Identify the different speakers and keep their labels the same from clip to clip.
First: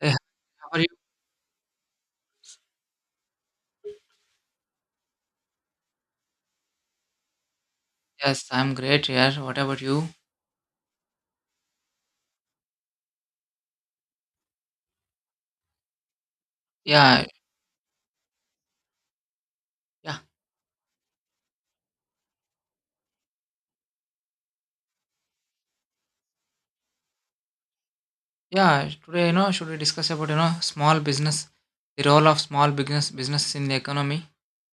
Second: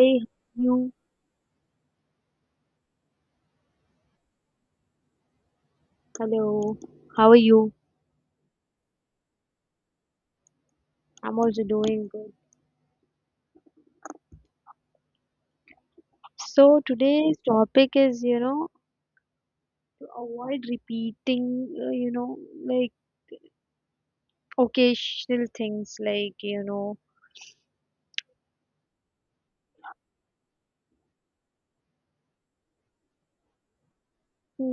Speaker 1: Hey, how are you?
Speaker 2: you. Hello. How are you?
Speaker 1: Yes, I'm great here. What about you?
Speaker 2: I'm also doing good. So
Speaker 1: Yeah,
Speaker 2: today's topic is, you know, to
Speaker 1: yeah,
Speaker 2: avoid repeating, you know, like occasional things like, you know,
Speaker 1: yeah. Today, should we discuss about, small business, the role of small business in the economy?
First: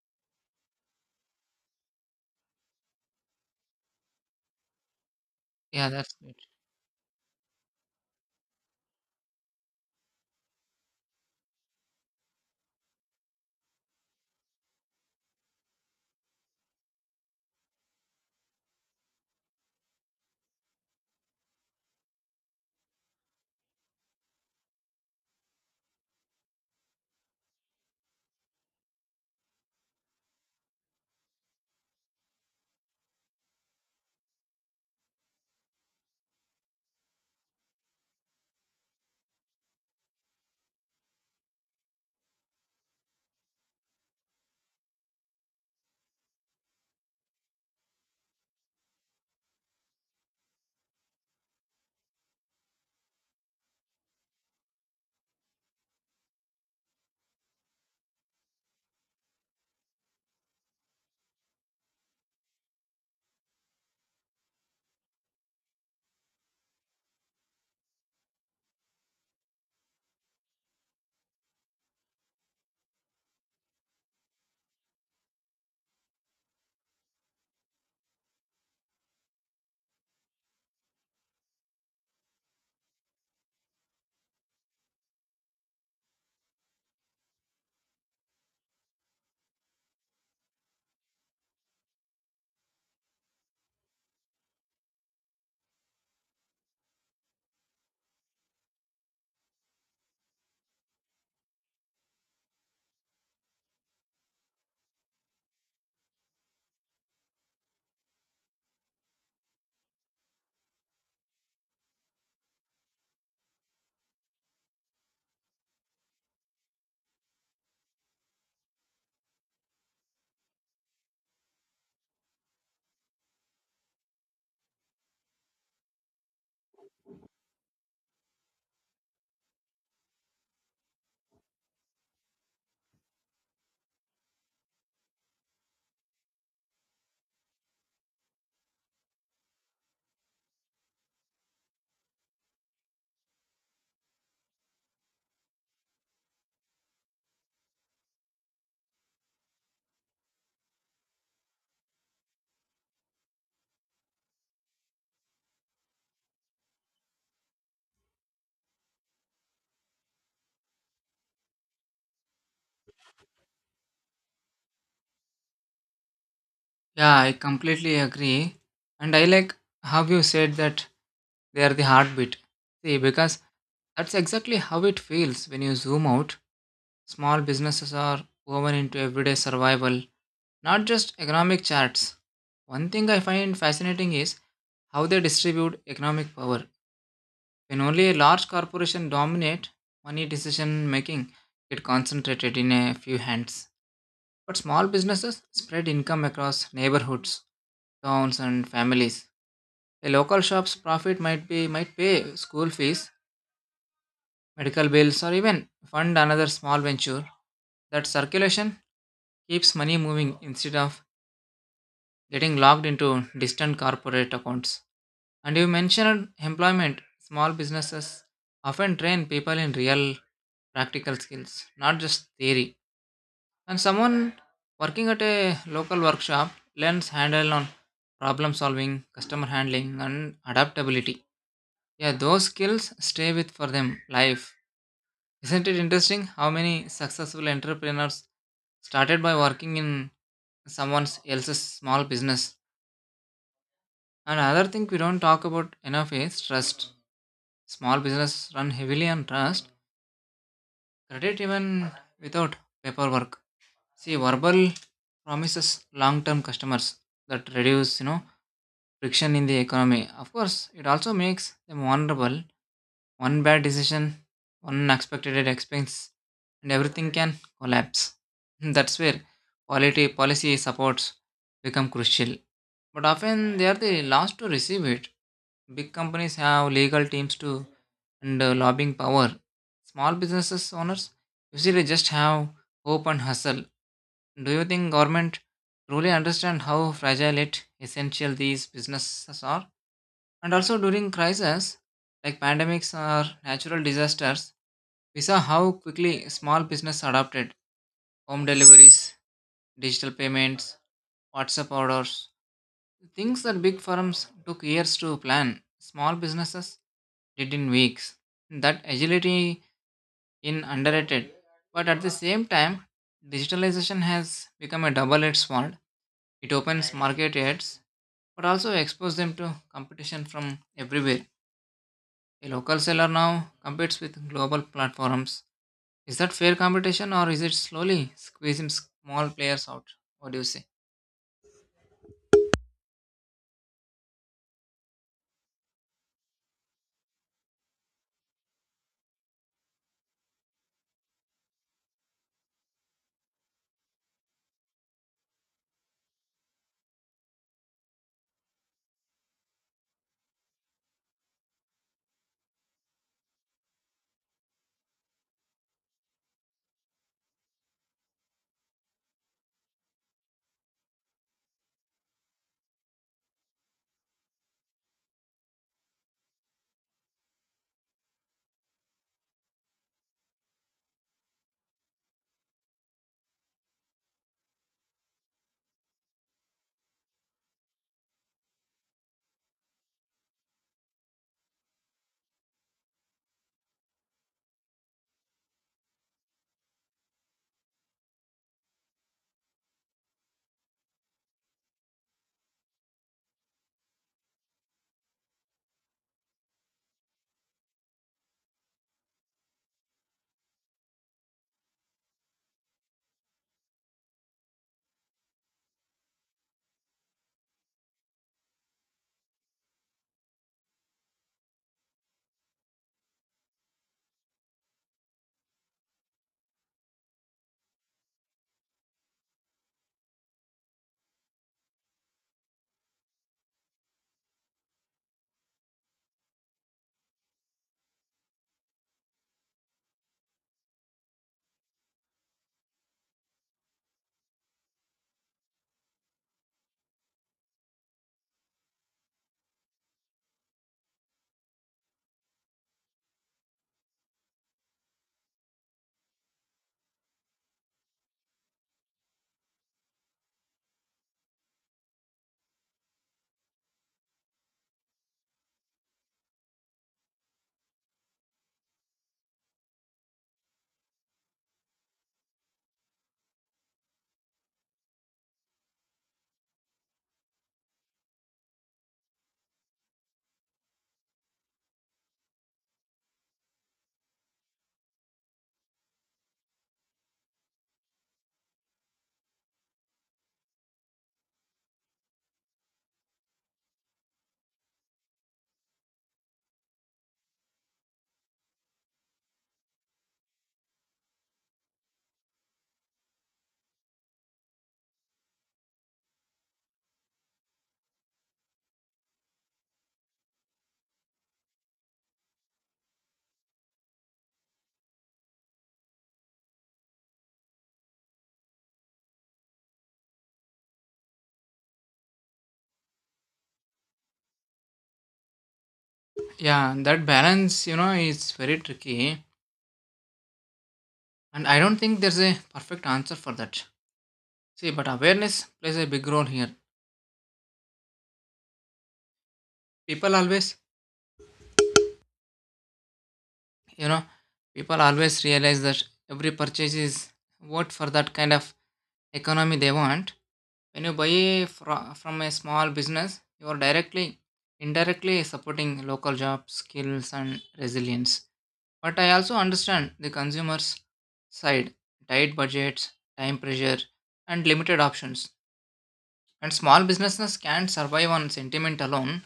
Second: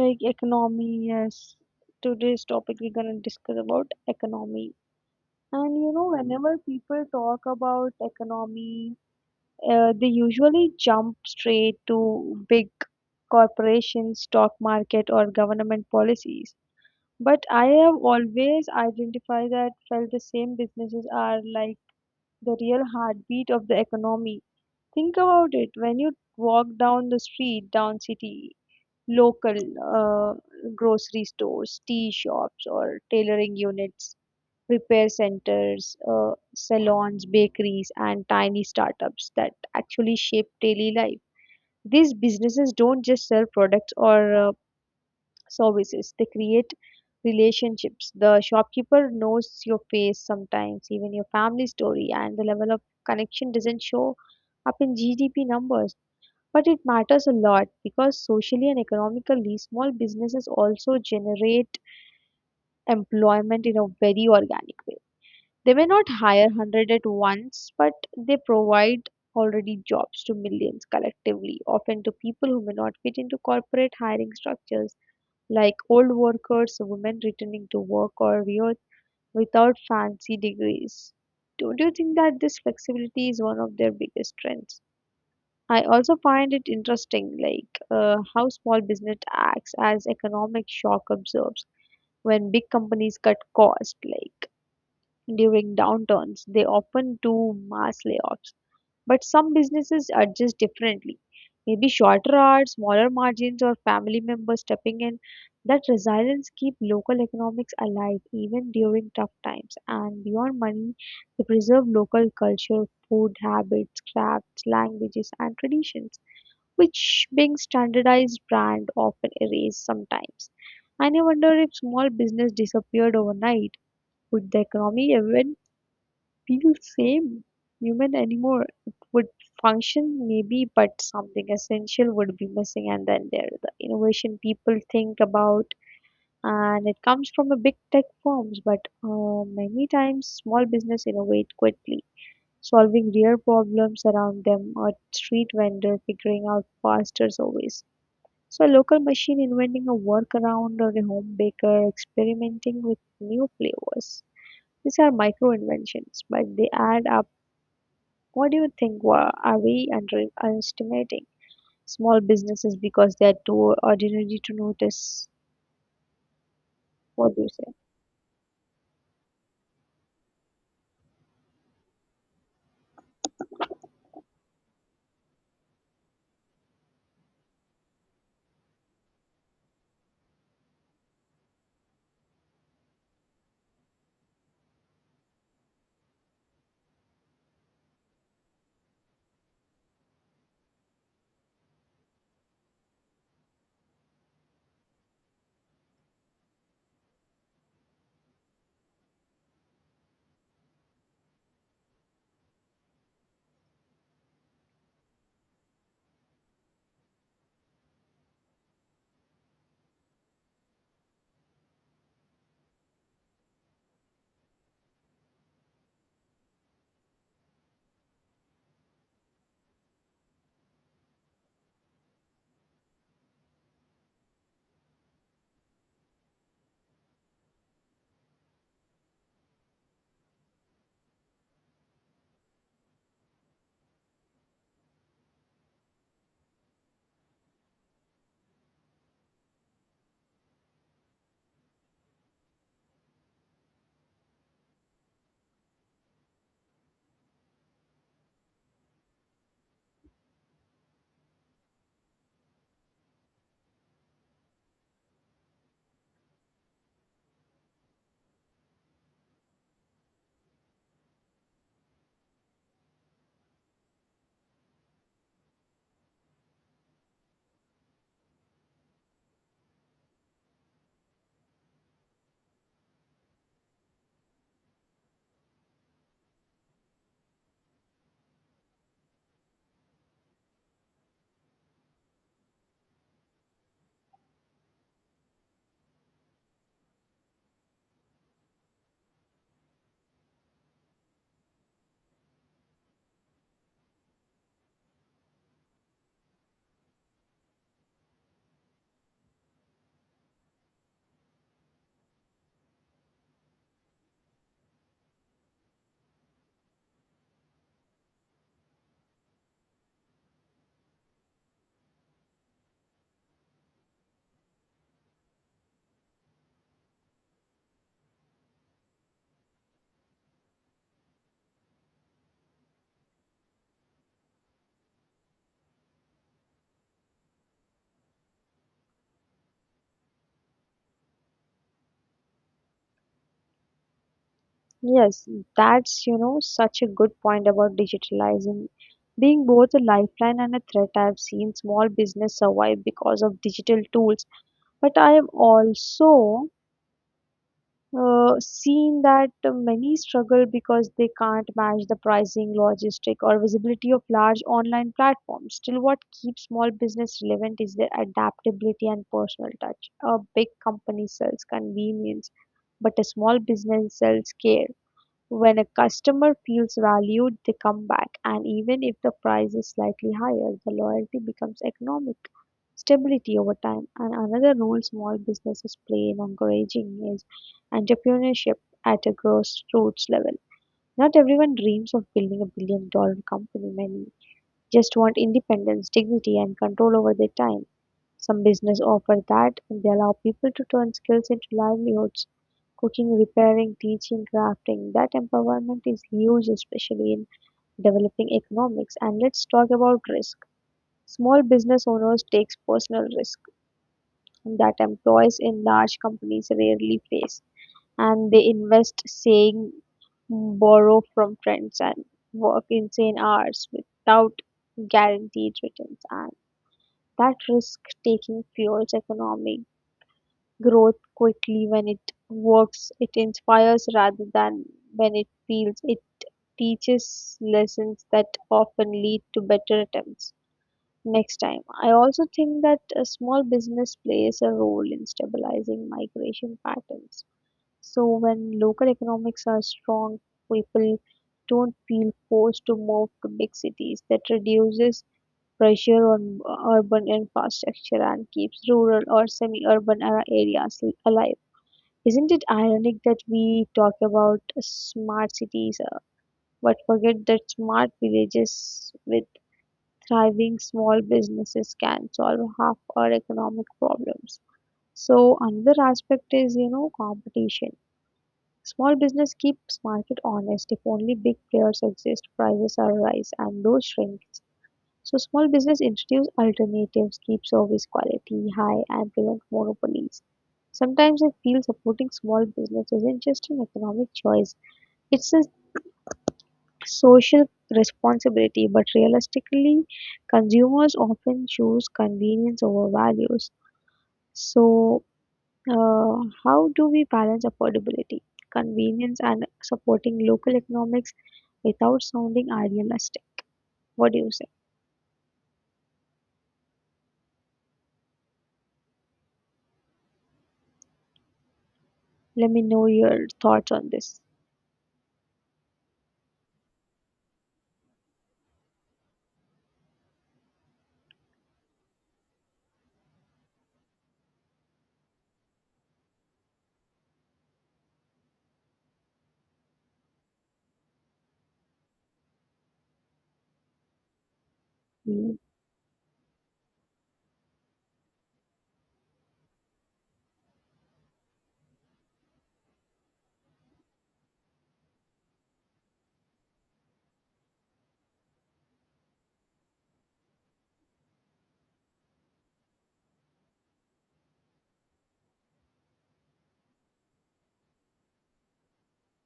Speaker 2: like economy. Yes. Today's topic we're gonna discuss about economy. And
Speaker 1: Yeah,
Speaker 2: you know,
Speaker 1: that's good.
Speaker 2: whenever people talk about economy, they usually jump straight to big corporations, stock market, or government policies. But I have always identified that felt the same businesses are like the real heartbeat of the economy. Think about it when you walk down the street, down city, local uh, grocery stores, tea shops, or tailoring units, repair centers, salons, bakeries, and tiny startups that actually shape daily life. These businesses don't just sell products or services. They create relationships. The shopkeeper knows your face sometimes, even your family story, and the level of connection doesn't show up in GDP numbers. But it matters a lot because socially and economically, small businesses also generate employment in a very organic way. They may not hire 100 at once, but they provide already jobs to millions collectively, often to people who may not fit into corporate hiring structures like old workers, women returning to work, or without fancy degrees. Do you think that this flexibility is one of their biggest strengths? I also find it interesting, like how small business acts as economic shock absorbs when big companies cut costs, like during downturns, they often do mass layoffs. But some businesses adjust differently. Maybe shorter hours, smaller margins, or family members stepping in. That resilience keep local economics alive even during tough times. And beyond money, they preserve local culture, food habits, crafts, languages, and traditions, which being standardized brand often erase sometimes. And I wonder if small business disappeared overnight, would the economy ever feel same human anymore. It would function maybe, but something essential would be missing. And then there the innovation people think about, and it comes from a big tech firms, but many times small business innovate quickly. Solving real problems around them, or street vendor figuring out faster ways. So, a local machine inventing a workaround, or a home baker experimenting with new flavors. These are micro inventions, but they add up. What do you think? Are we underestimating small businesses because they're too ordinary to notice?
Speaker 1: Yeah, I
Speaker 2: What do you say?
Speaker 1: completely agree. And I like how you said that they are the heartbeat. Because that's exactly how it feels when you zoom out. Small businesses are woven into everyday survival, not just economic charts. One thing I find fascinating is how they distribute economic power. When only a large corporation dominate, money decision making get concentrated in a few hands. But small businesses spread income across neighborhoods, towns and families. A local shop's profit might pay school fees, medical bills, or even fund another small venture. That circulation keeps money moving instead of getting locked into distant corporate accounts. And you mentioned employment. Small businesses often train people in real practical skills, not just theory. And someone working at a local workshop learns handle on problem solving, customer handling, and adaptability. Yeah, those skills stay with for them life. Isn't it interesting how many successful entrepreneurs started by working in someone else's small business? And another thing we don't talk about enough is trust. Small business run heavily on trust, credit even without paperwork. See, verbal promises, long-term customers that reduce, friction in the economy. Of course, it also makes them vulnerable. One bad decision, one unexpected expense, and everything can collapse. That's where quality policy supports become crucial. But often they are the last to receive it. Big companies have legal teams to and lobbying power. Small businesses owners usually just have hope and hustle. Do you think government truly understand how fragile it essential these businesses are? And also during crises like pandemics or natural disasters, we saw how quickly small business adapted home deliveries, digital payments, WhatsApp orders. Things that big firms took years to plan, small businesses did in weeks. That agility in underrated. But at the same time, digitalization has become a double-edged sword. It opens market edges, but also exposes them to competition from everywhere. A local seller now competes with global platforms. Is that fair competition or is it slowly squeezing small players out? What do you say?
Speaker 2: Yes, that's, you know, such a good point about digitalizing being both a lifeline and a threat. I've seen small business survive because of digital tools, but I am also seen that many struggle because they can't match the pricing, logistic, or visibility of large online platforms. Still, what keeps small business relevant is their adaptability and personal touch. A big company sells convenience, but a small business sells care. When a customer feels valued, they come back, and even if the price is slightly higher, the loyalty becomes economic stability over time. And another role small businesses play in encouraging is entrepreneurship at a grassroots level. Not everyone dreams of building a billion dollar company. Many just want independence, dignity, and control over their time. Some business offer that and they allow people to turn skills into livelihoods. Cooking, repairing, teaching, crafting. That empowerment is huge, especially in developing economics. And let's talk about risk. Small business owners takes personal risk that employees in large companies rarely face, and they invest, saying, borrow from friends and work insane hours without guaranteed returns. And that risk taking fuels economic growth quickly when it works, it inspires rather than when it feels. It teaches lessons that often lead to better attempts next time. I also think that a small business plays a role in stabilizing migration patterns. So when local economics are strong, people don't feel forced to move to big cities. That reduces pressure on urban infrastructure and keeps rural or semi-urban areas alive. Isn't it ironic that we talk about smart cities but forget that smart villages with thriving small businesses can solve half our economic problems. So another aspect is you know competition. Small business keeps market honest. If only big players exist, prices are rise and those shrinks. So small business introduce alternatives, keep service quality high, and prevent monopolies. Sometimes I feel supporting small business isn't just an economic choice, it's a social responsibility, but realistically, consumers often choose convenience over values. So, uh, how do we balance affordability, convenience, and supporting local economics without sounding idealistic? What do you say? Let me know your thoughts on this.
Speaker 1: Yeah, that balance, is very tricky. And I don't think there's a perfect answer for that. See, but awareness plays a big role here. People always, you know, people always
Speaker 2: Mm.
Speaker 1: realize that every purchase is what for that kind of economy they want. When you buy from a small business, you are directly, indirectly supporting local jobs, skills, and resilience. But I also understand the consumer's side, tight budgets, time pressure, and limited options. And small businesses can't survive on sentiment alone.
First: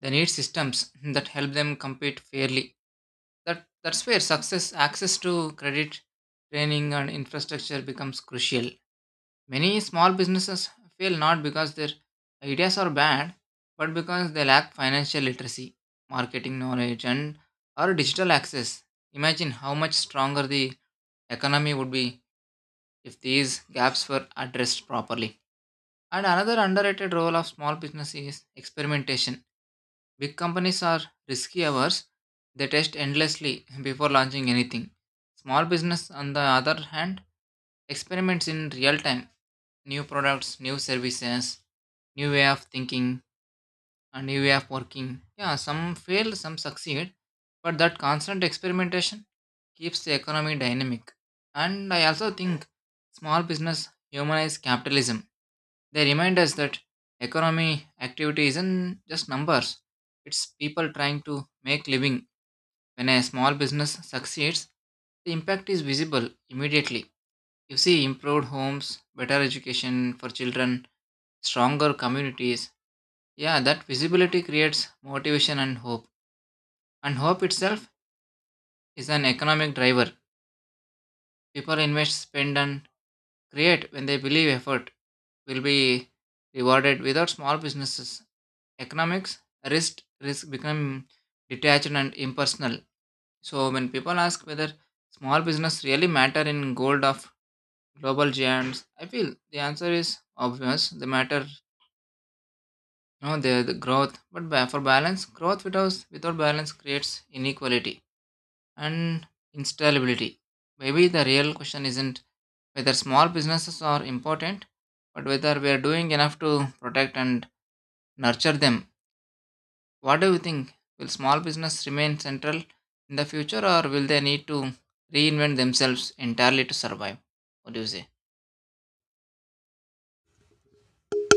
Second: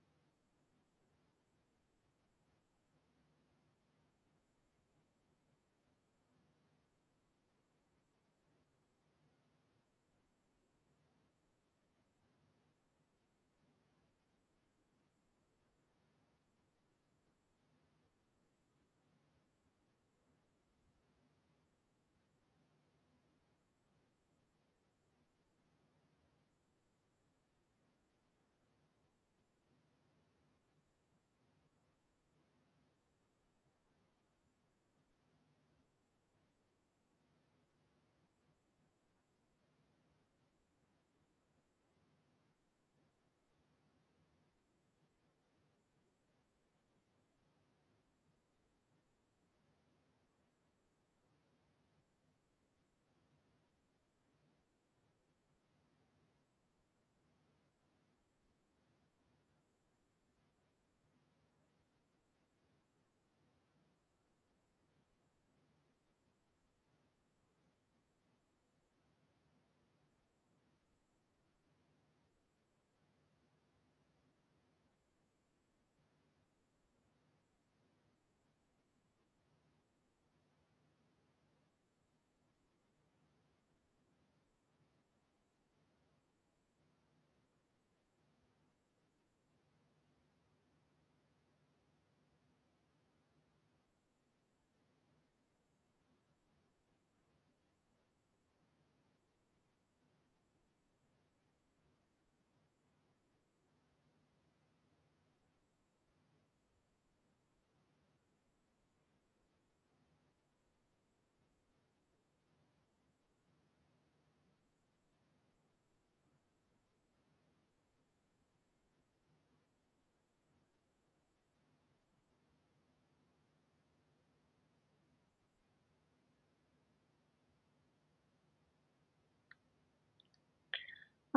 Speaker 1: They need systems that help them compete fairly. That's where success, access to credit, training, and infrastructure becomes crucial. Many small businesses fail not because their ideas are bad, but because they lack financial literacy, marketing knowledge, and or digital access. Imagine how much stronger the economy would be if these gaps were addressed properly. And another underrated role of small business is experimentation. Big companies are risky averse, they test endlessly before launching anything. Small business, on the other hand, experiments in real time, new products, new services, new way of thinking, a new way of working. Yeah, some fail, some succeed, but that constant experimentation keeps the economy dynamic. And I also think small business humanize capitalism. They remind us that economy activity isn't just numbers, it's people trying to make living. When a small business succeeds, the impact is visible immediately. You see improved homes, better education for children, stronger communities. Yeah, that visibility creates motivation and hope. And hope itself is an economic driver. People invest, spend, and create when they believe effort will be rewarded. Without small businesses, economics risk become detached and impersonal. So when people ask whether small business really matter in gold of global giants, I feel the answer is obvious. They matter. No, there the growth, but for balance, growth without balance creates inequality and instability. Maybe the real question isn't whether small businesses are important, but whether we are doing enough to protect and nurture them. What do you think? Will small business remain central in the future, or will they need to reinvent themselves entirely to survive? What do you say?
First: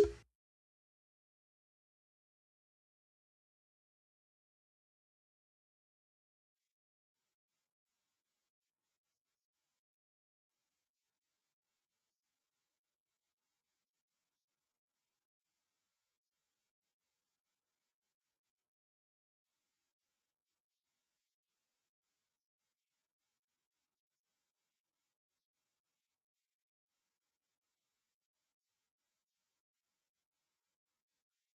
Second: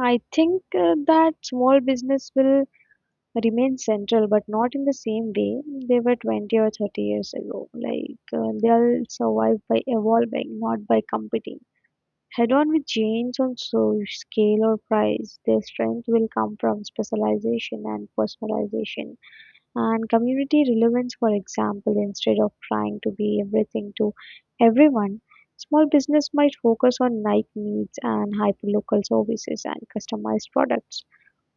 Speaker 2: I think that small business will remain central, but not in the same way they were 20 or 30 years ago. Like they'll survive by evolving, not by competing. Head on with change on so scale or price, their strength will come from specialization and personalization and community relevance, for example, instead of trying to be everything to everyone. Small business might focus on niche needs and hyperlocal services and customized products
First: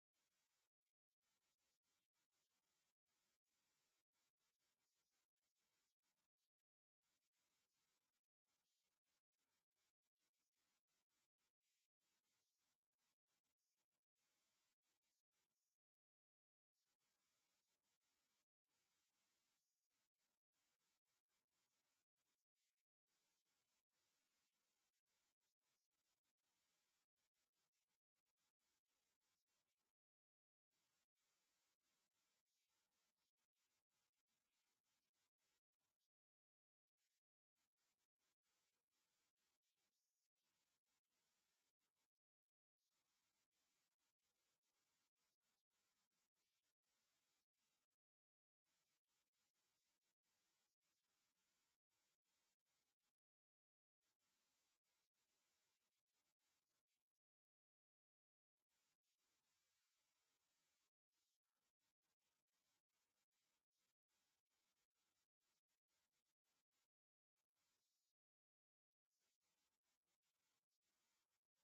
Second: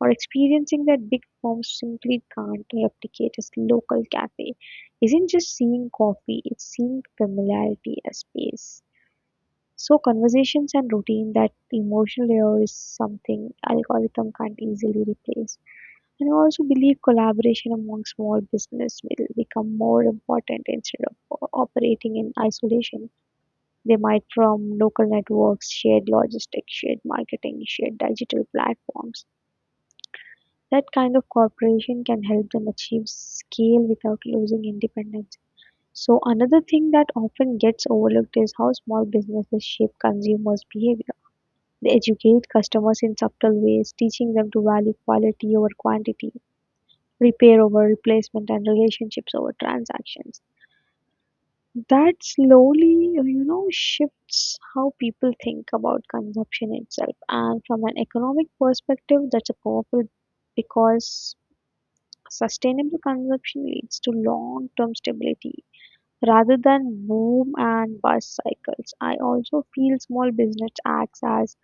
Speaker 2: or experiencing that big firm simply can't replicate as local cafe isn't just seeing coffee, it's seeing familiarity as space. So conversations and routine, that emotional layer is something algorithm can't easily replace. And I also believe collaboration among small business will become more important instead of operating in isolation. They might from local networks, shared logistics, shared marketing, shared digital platforms that kind of cooperation can help them achieve scale without losing independence. So, another thing that often gets overlooked is how small businesses shape consumers' behavior. They educate customers in subtle ways, teaching them to value quality over quantity, repair over replacement, and relationships over transactions. That slowly, you know, shifts how people think about consumption itself. And from an economic perspective, that's a powerful because sustainable consumption leads to long-term stability rather than boom and bust cycles. I also feel small business acts as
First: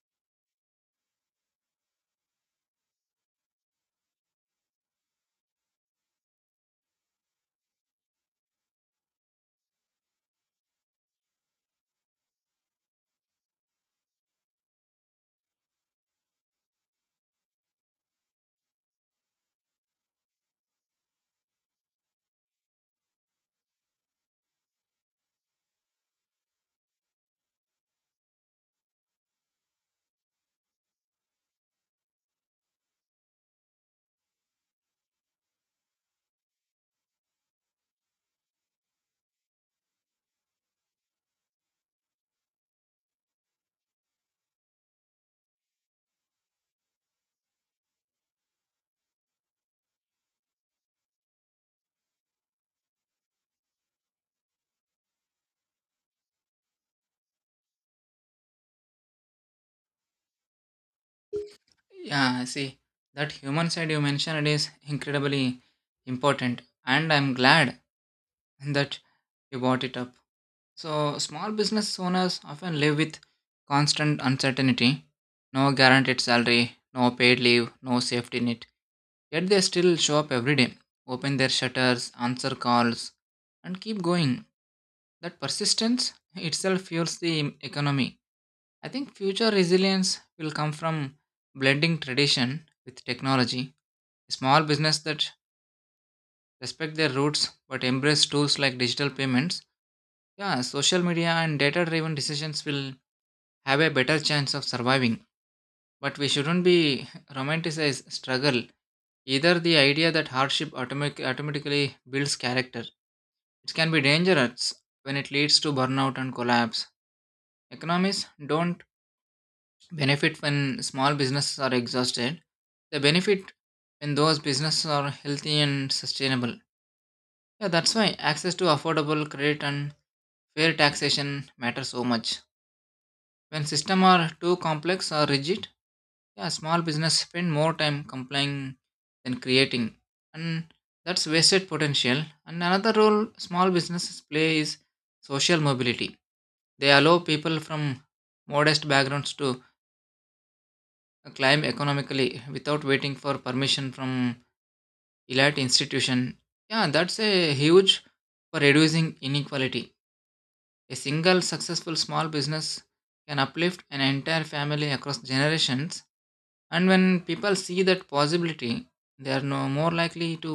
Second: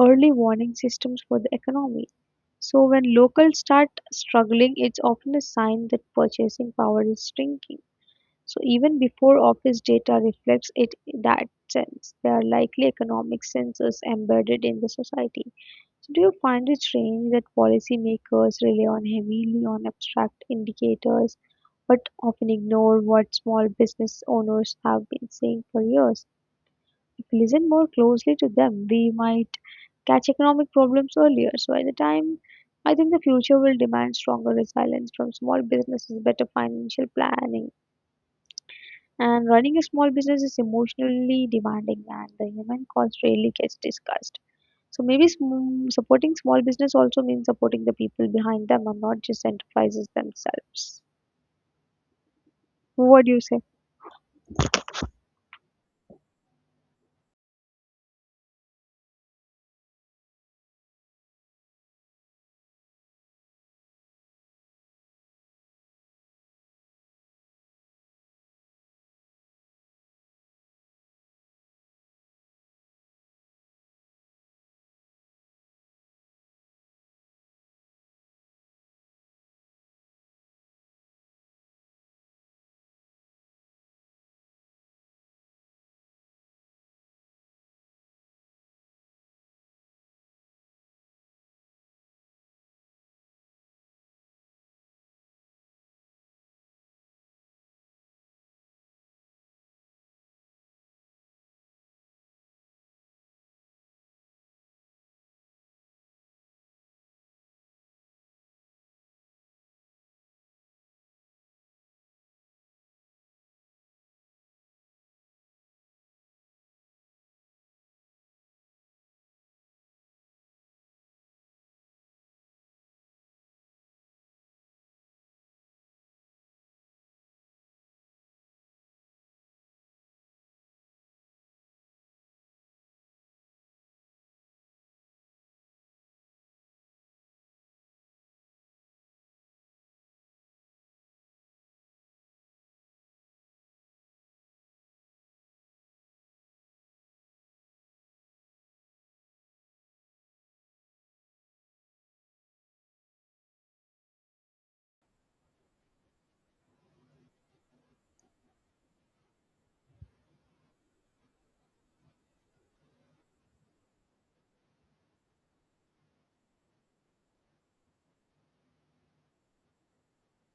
Speaker 2: early warning systems for the economy. So when locals start struggling, it's often a sign that purchasing power is shrinking. So even before office data reflects it in that sense, there are likely economic sensors embedded in the society. So do you find it strange that policymakers rely on heavily on abstract indicators but often ignore what small business owners have been saying for years? If we listen more closely to them, we might catch economic problems earlier. So by the time I think the future will demand stronger resilience from small businesses, better financial planning. And running a small business is emotionally demanding and the human cost rarely gets discussed. So maybe supporting small business also means supporting the people behind them and not just enterprises themselves. What do you say?
Speaker 1: Yeah, I see. That human side you mentioned is incredibly important, and I'm glad and that you bought it up. So, small business owners often live with constant uncertainty, no guaranteed salary, no paid leave, no safety net. Yet they still show up every day, open their shutters, answer calls, and keep going. That persistence itself fuels the economy. I think future resilience will come from blending tradition with technology. Small business that respect their roots but embrace tools like digital payments, yeah, social media and data driven decisions will have a better chance of surviving, but we shouldn't be romanticize struggle. Either the idea that hardship automatically builds character. It can be dangerous when it leads to burnout and collapse. Economists don't benefit when small businesses are exhausted. They benefit when those businesses are healthy and sustainable. Yeah, that's why access to affordable credit and fair taxation matter so much. When systems are too complex or rigid, yeah, small business spend more time complying than creating, and that's wasted potential. And another role small businesses play is social mobility. They allow people from modest backgrounds to climb economically without waiting for permission from elite institution. Yeah, that's a huge for reducing inequality. A single successful small business can uplift an entire family across generations. And when people see that possibility, they are no more likely to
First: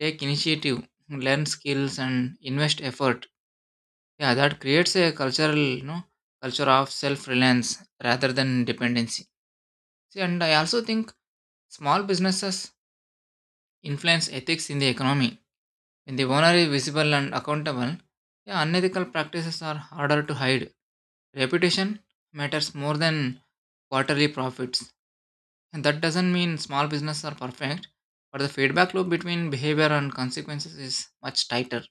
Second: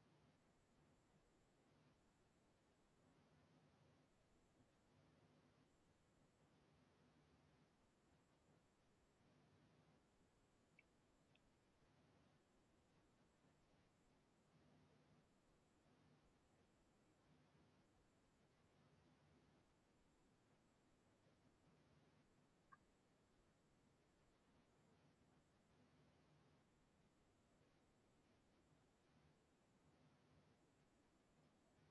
Speaker 1: take initiative, learn skills, and invest effort. Yeah, that creates a cultural, culture of self-reliance rather than dependency. See, and I also think small businesses influence ethics in the economy. When the owner is visible and accountable, yeah, unethical practices are harder to hide. Reputation matters more than quarterly profits. And that doesn't mean small businesses are perfect, but the feedback loop between behavior and consequences is much tighter.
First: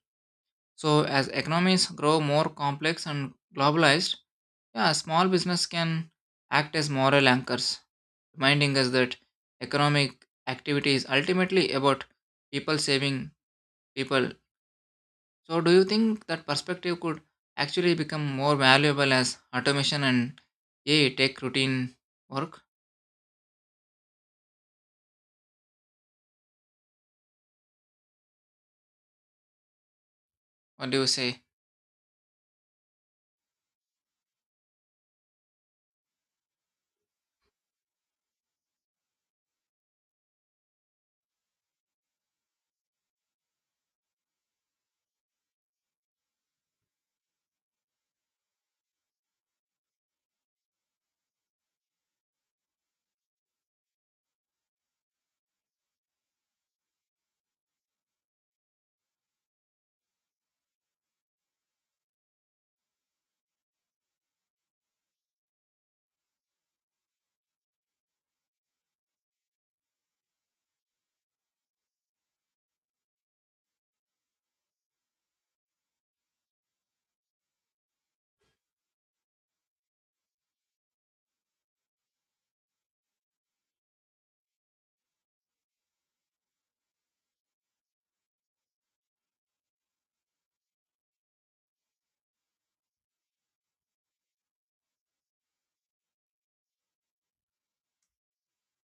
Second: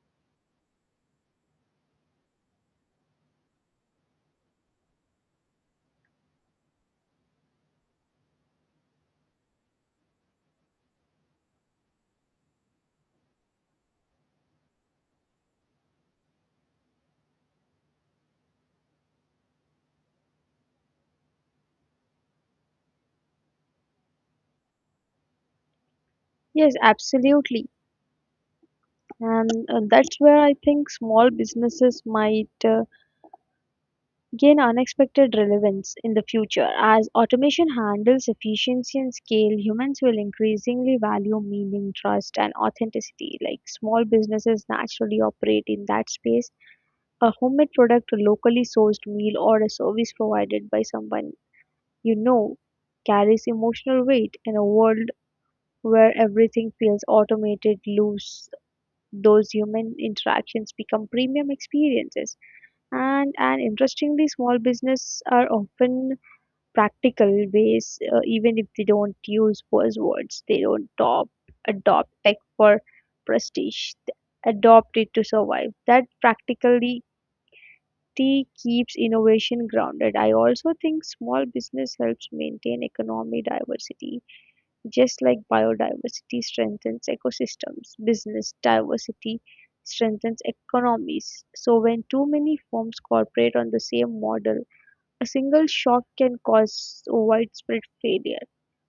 Speaker 1: So, as economies grow more complex and globalized, yeah, small business can act as moral anchors, reminding us that economic activity is ultimately about people saving people. So, do you think that perspective could actually become more valuable as automation and AI take routine work?
Speaker 2: Yes, absolutely. And that's where I think
Speaker 1: What do you
Speaker 2: small
Speaker 1: say?
Speaker 2: businesses might gain unexpected relevance in the future. As automation handles efficiency and scale, humans will increasingly value meaning, trust, and authenticity. Like small businesses naturally operate in that space. A homemade product, a locally sourced meal, or a service provided by someone you know carries emotional weight in a world where everything feels automated loose those human interactions become premium experiences and interestingly small business are often practical ways even if they don't use buzzwords they don't adopt, adopt tech for prestige they adopt it to survive that practicality keeps innovation grounded. I also think small business helps maintain economic diversity just like biodiversity strengthens ecosystems, business diversity strengthens economies. So, when too many firms cooperate on the same model, a single shock can cause widespread failure.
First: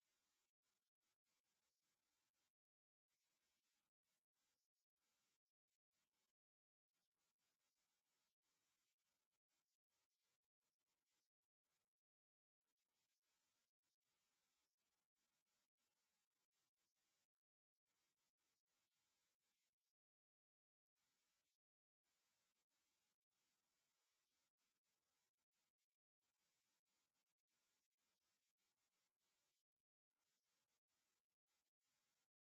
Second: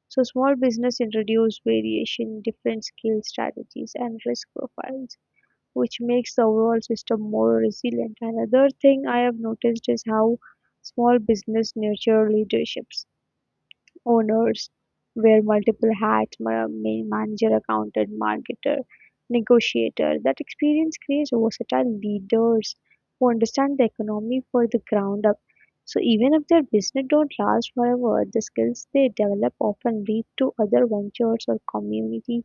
Speaker 2: So, small business introduce variation, different skill strategies, and risk profiles, which makes the overall system more resilient. Another thing I have noticed is how small business nurture leaderships owners wear multiple hats manager, accountant, marketer, negotiator. That experience creates versatile leaders who understand the economy for the ground up. So even if their business don't last forever, the skills they develop often lead to other ventures or community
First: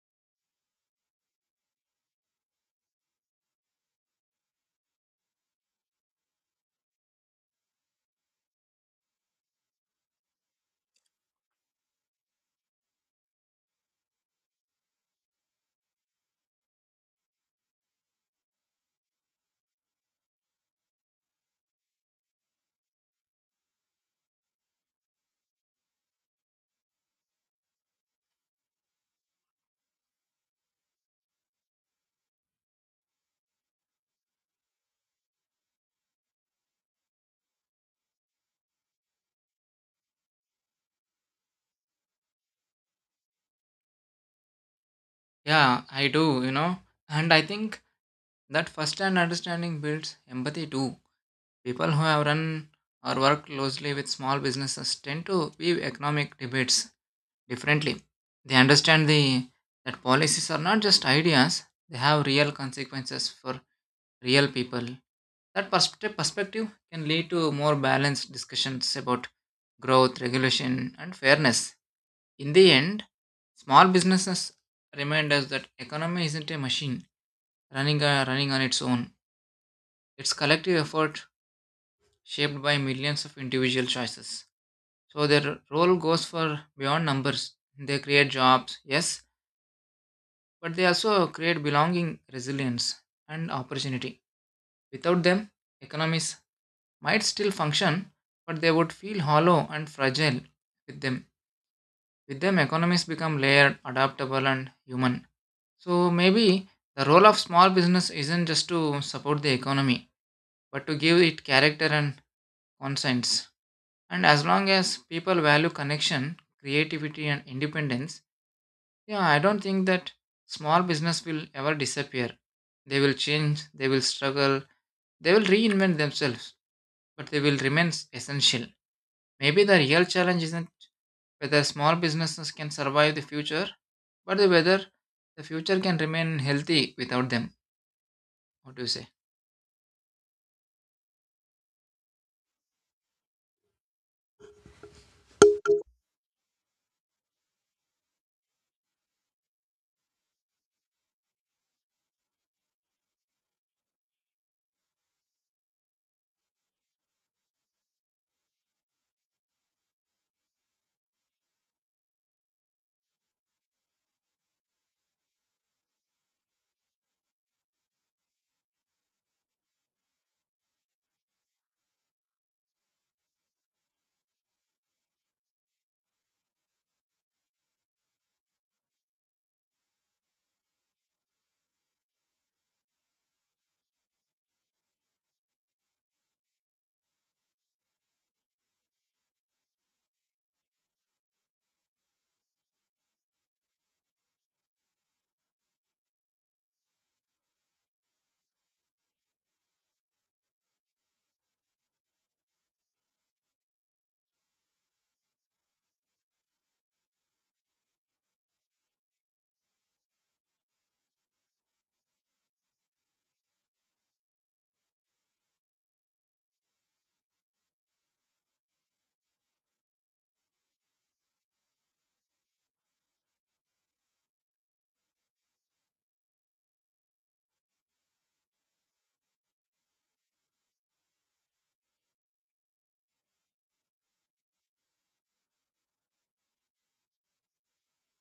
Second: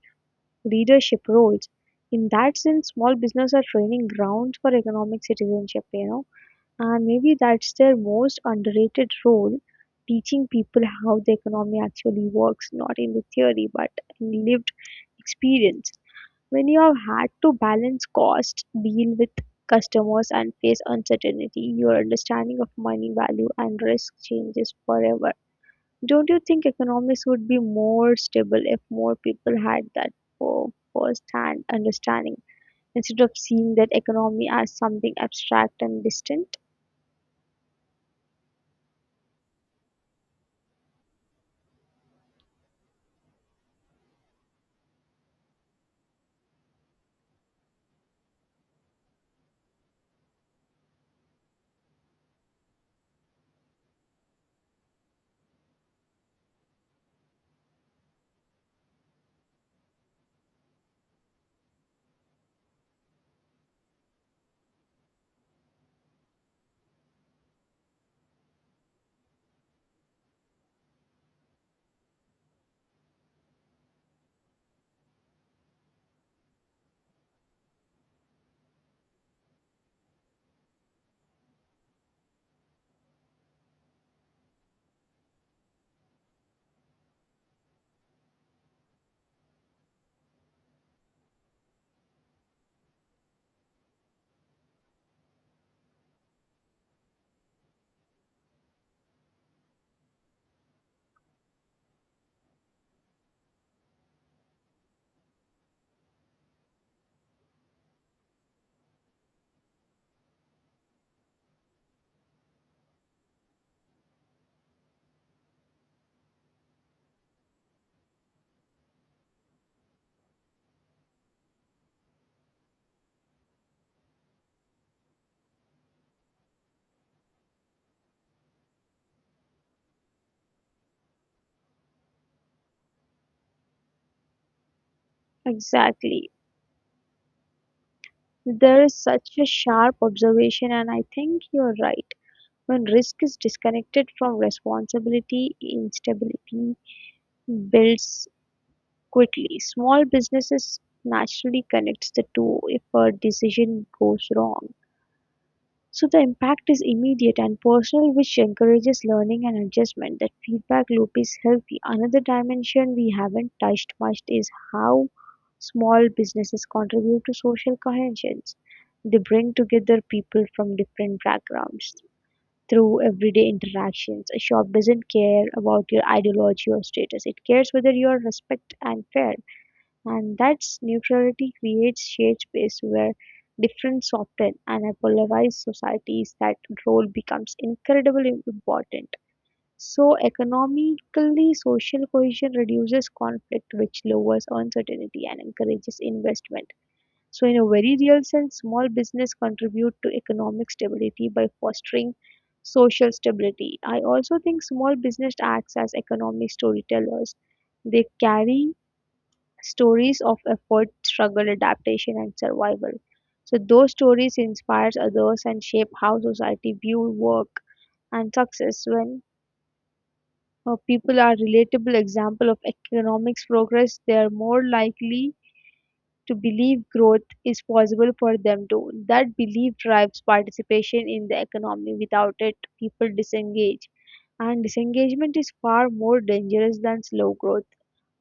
Speaker 2: leadership roles. In that sense, small business are training grounds for economic citizenship, you know. And maybe that's their most underrated role, teaching people how the economy actually works, not in the theory, but in lived experience. When you have had to balance costs, deal with customers, and face uncertainty, your understanding of money value and risk changes forever. Don't you think economics would be more stable if more people had that for first hand understanding instead of seeing that economy as something abstract and distant?
Speaker 1: Yeah, I do, you know. And I think that first hand understanding builds empathy too. People who have run or worked closely with small businesses tend to view economic debates differently. They understand the that policies are not just ideas, they have real consequences for real people. That perspective can lead to more balanced discussions about growth, regulation, and fairness. In the end, small businesses remind us that economy isn't a machine running on its own, it's collective effort shaped by millions of individual choices. So their role goes for beyond numbers. They create jobs, yes, but they also create belonging, resilience, and opportunity. Without them, economies might still function, but they would feel hollow and fragile with them. With them, economies become layered, adaptable, and human. So maybe the role of small business isn't just to support the economy, but to give it character and conscience. And as long as people value connection, creativity, and independence, yeah, I don't think that small business will ever disappear. They will change, they will struggle, they will reinvent themselves, but they will remain essential. Maybe the real challenge isn't whether small businesses can survive the future, but whether the future can
Speaker 2: Exactly.
Speaker 1: remain healthy without them. What do
Speaker 2: There
Speaker 1: you
Speaker 2: is
Speaker 1: say?
Speaker 2: such a sharp observation, and I think you're right. When risk is disconnected from responsibility, instability builds quickly. Small businesses naturally connects the two if a decision goes wrong. So the impact is immediate and personal, which encourages learning and adjustment. That feedback loop is healthy. Another dimension we haven't touched much is how small businesses contribute to social cohesion. They bring together people from different backgrounds through everyday interactions. A shop doesn't care about your ideology or status, it cares whether you are respect and fair. And that neutrality creates shared space where difference soften, and a polarized societies that role becomes incredibly important. So economically, social cohesion reduces conflict, which lowers uncertainty and encourages investment. So in a very real sense, small business contribute to economic stability by fostering social stability. I also think small business acts as economic storytellers. They carry stories of effort, struggle, adaptation, and survival. So those stories inspires others and shape how society view work and success. When people are relatable example of economics progress, they are more likely to believe growth is possible for them too. That belief drives participation in the economy. Without it, people disengage. And disengagement is far more dangerous than slow growth.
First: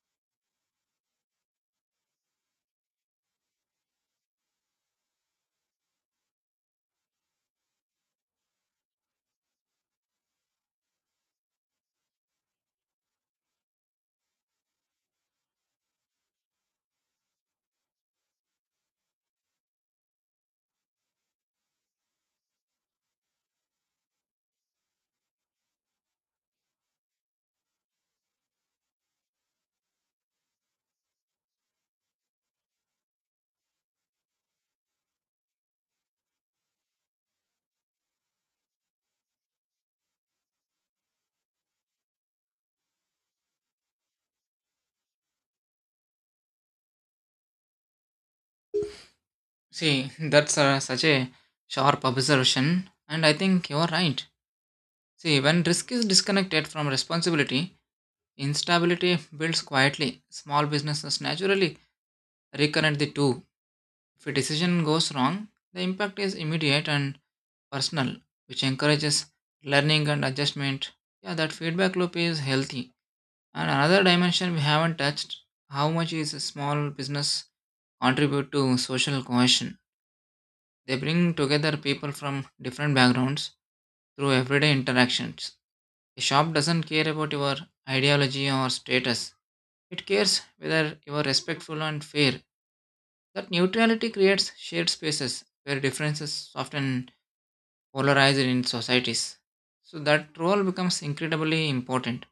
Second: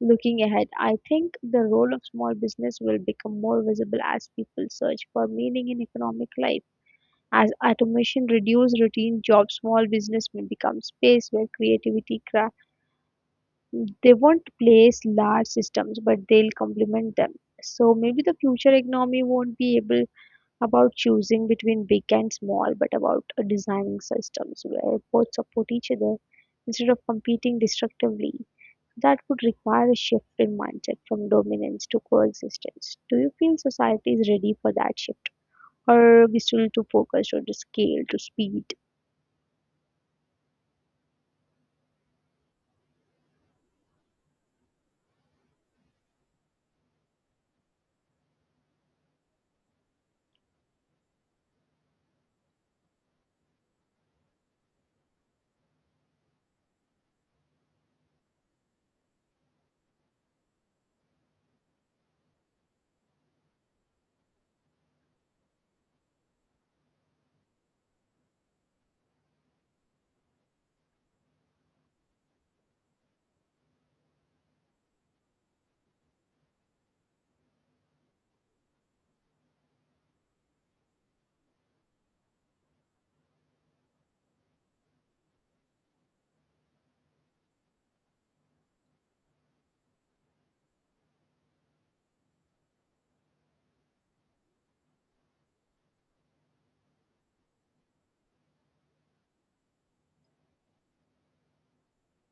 Speaker 2: Looking ahead, I think the role of small business will become more visible as people search for meaning in economic life. As automation reduces routine jobs, small business may become space where creativity craft. They won't place large systems, but they'll complement them. So maybe the future economy won't be able about choosing between big and small, but about designing systems where both support each other instead of competing destructively. That would require a shift in mindset from dominance to coexistence. Do you feel society is ready for that shift? Or are we still too focused on the scale, to speed?
Speaker 1: That's such a sharp observation, and I think you're right. See, when risk is disconnected from responsibility, instability builds quietly. Small businesses naturally reconnect the two. If a decision goes wrong, the impact is immediate and personal, which encourages learning and adjustment. Yeah, that feedback loop is healthy. And another dimension we haven't touched how much is a small business contribute to social cohesion? They bring together people from different backgrounds through everyday interactions. A shop doesn't care about your ideology or status, it cares whether you are respectful and fair. That neutrality creates shared spaces where differences often polarize in societies. So that role becomes incredibly important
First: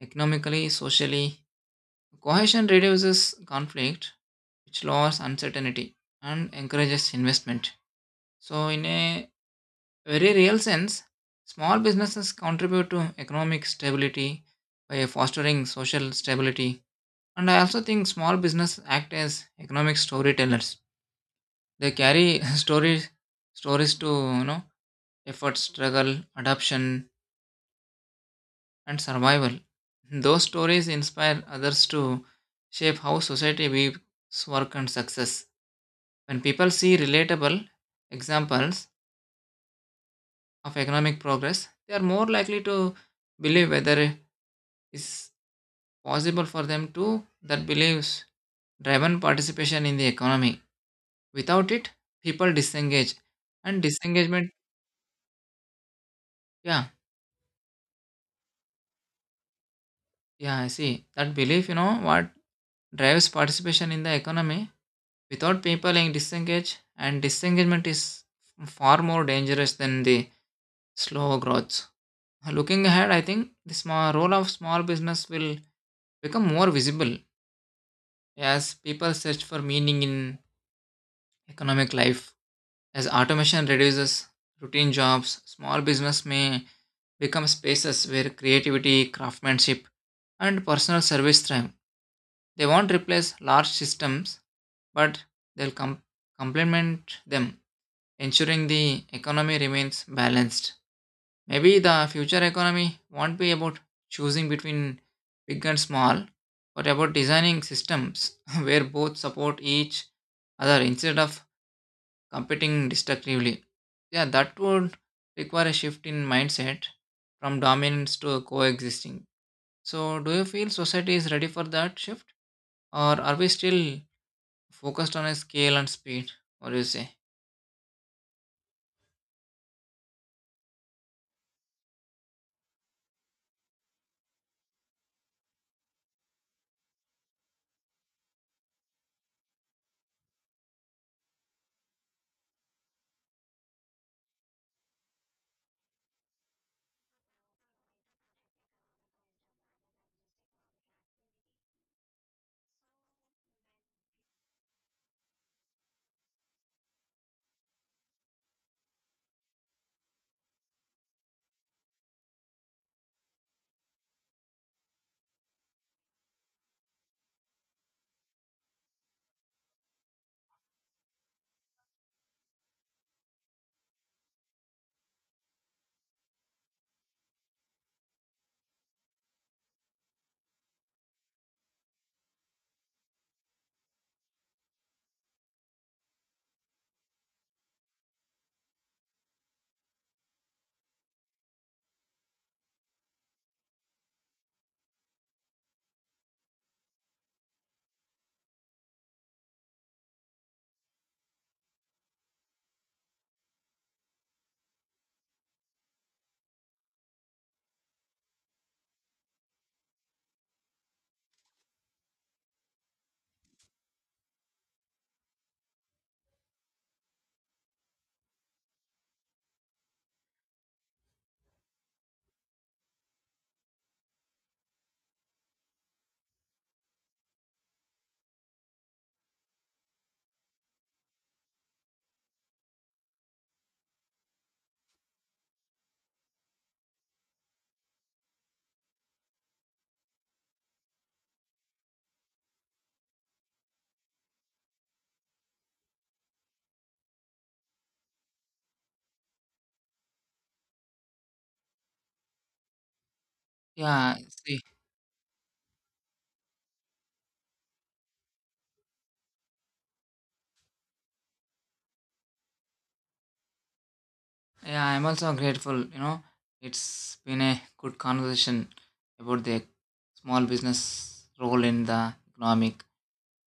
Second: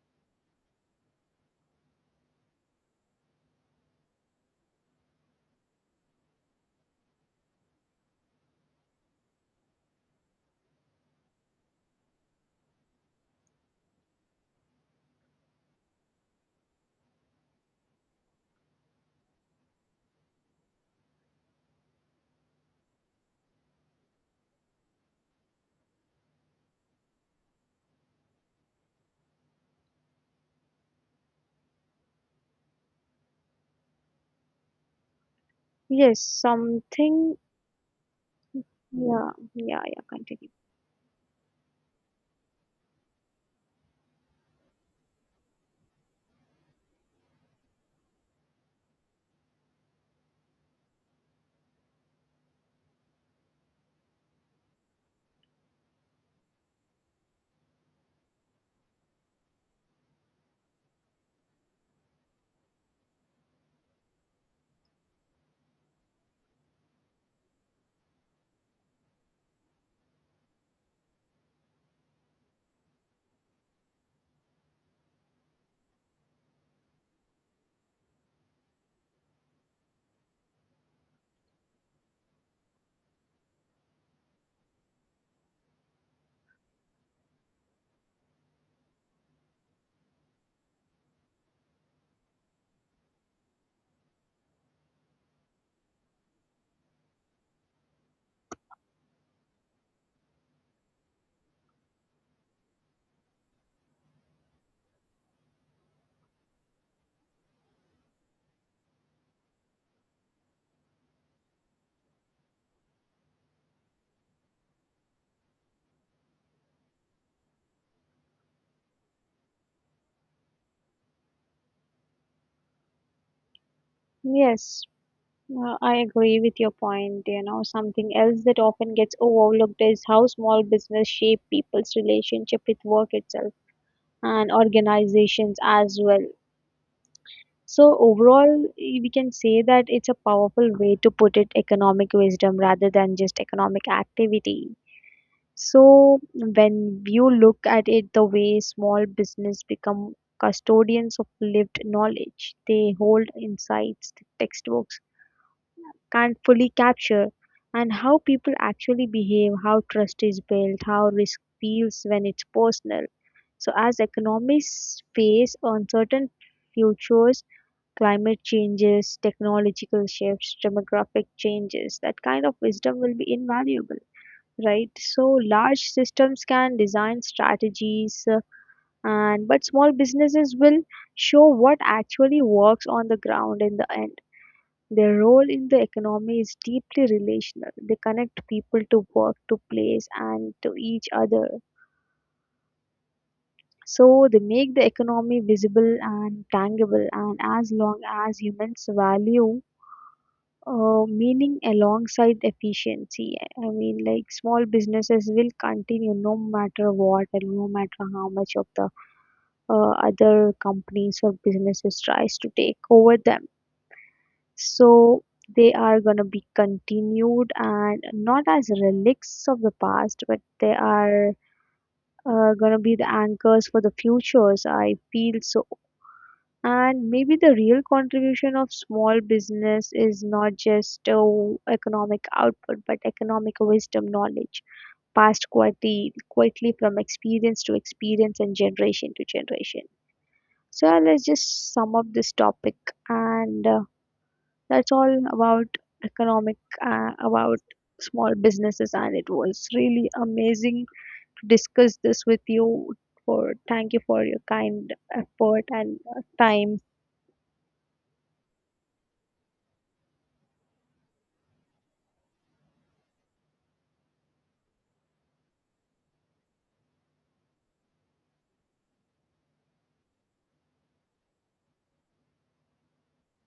Speaker 1: economically, socially. Cohesion reduces conflict, which lowers uncertainty and encourages investment. So, in a very real sense, small businesses contribute to economic stability by fostering social stability. And I also think small business act as economic storytellers. They carry stories to, you know effort, struggle, adoption, and survival. Those stories inspire others to shape how society views work and success.
Speaker 2: Yes,
Speaker 1: When people see
Speaker 2: something.
Speaker 1: relatable examples
Speaker 2: Yeah, yeah, yeah, continue.
Speaker 1: of economic progress, they are more likely to believe whether it is possible for them to that believes driven participation in the economy. Without it, people disengage and disengagement. yeah yeah I see. That belief, what drives participation in the economy without people being disengaged, and disengagement is far more dangerous than the slow growth. Looking ahead, I think the small role of small business will become more visible as people search for meaning in economic life. As automation reduces routine jobs, small business may become spaces where creativity, craftsmanship, and personal service thrive. They won't replace large systems, but they'll complement them, ensuring the economy remains balanced. Maybe the future economy won't be about choosing between big and small, but about designing systems where both support each other instead of competing destructively. Yeah, that would require a shift in mindset from dominance to coexisting. So, do you feel society is ready for that shift? Or are we still
Speaker 2: Yes,
Speaker 1: focused on a scale and
Speaker 2: I
Speaker 1: speed?
Speaker 2: agree with your
Speaker 1: What do you say?
Speaker 2: point. Something else that often gets overlooked is how small business shape people's relationship with work itself and organizations as well. So overall, we can say that it's a powerful way to put it economic wisdom rather than just economic activity. So when you look at it the way small business become custodians of lived knowledge, they hold insights that textbooks can't fully capture and how people actually behave, how trust is built, how risk feels when it's personal. So as economists face uncertain futures, climate changes, technological shifts, demographic changes, that kind of wisdom will be invaluable, right? So large systems can design strategies, and but small businesses will show what actually works on the ground in the end. Their role in the economy is deeply relational. They connect people to work, to place, and to each other. So they make the economy visible and tangible. And as long as humans value meaning alongside efficiency. I mean, like small businesses will continue no matter what and no matter how much of the other companies or businesses tries to take over them. So they are gonna be continued and not as relics of the past, but they are gonna be the anchors for the futures. I feel so and maybe the real contribution of small business is not just economic output, but economic wisdom, knowledge passed quietly, quietly from experience to experience and generation to generation. So let's just sum up this topic, and that's all about economic, about small businesses. And it was really amazing to discuss this with you. For thank you
Speaker 1: Yeah,
Speaker 2: for your
Speaker 1: see,
Speaker 2: kind effort and time.
Speaker 1: yeah, I'm also grateful. You know, it's been a good conversation about the small business role in the economic.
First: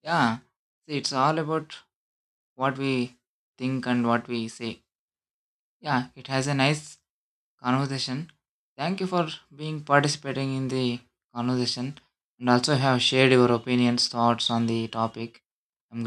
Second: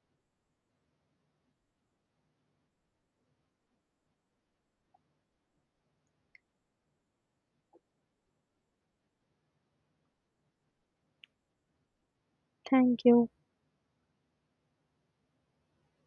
Speaker 1: Yeah, see, it's all about what we think and what we say. Yeah, it has a nice conversation. Thank you for being participating in the conversation and also have
Speaker 2: Thank you.
Speaker 1: shared your opinions, thoughts on the topic. I'm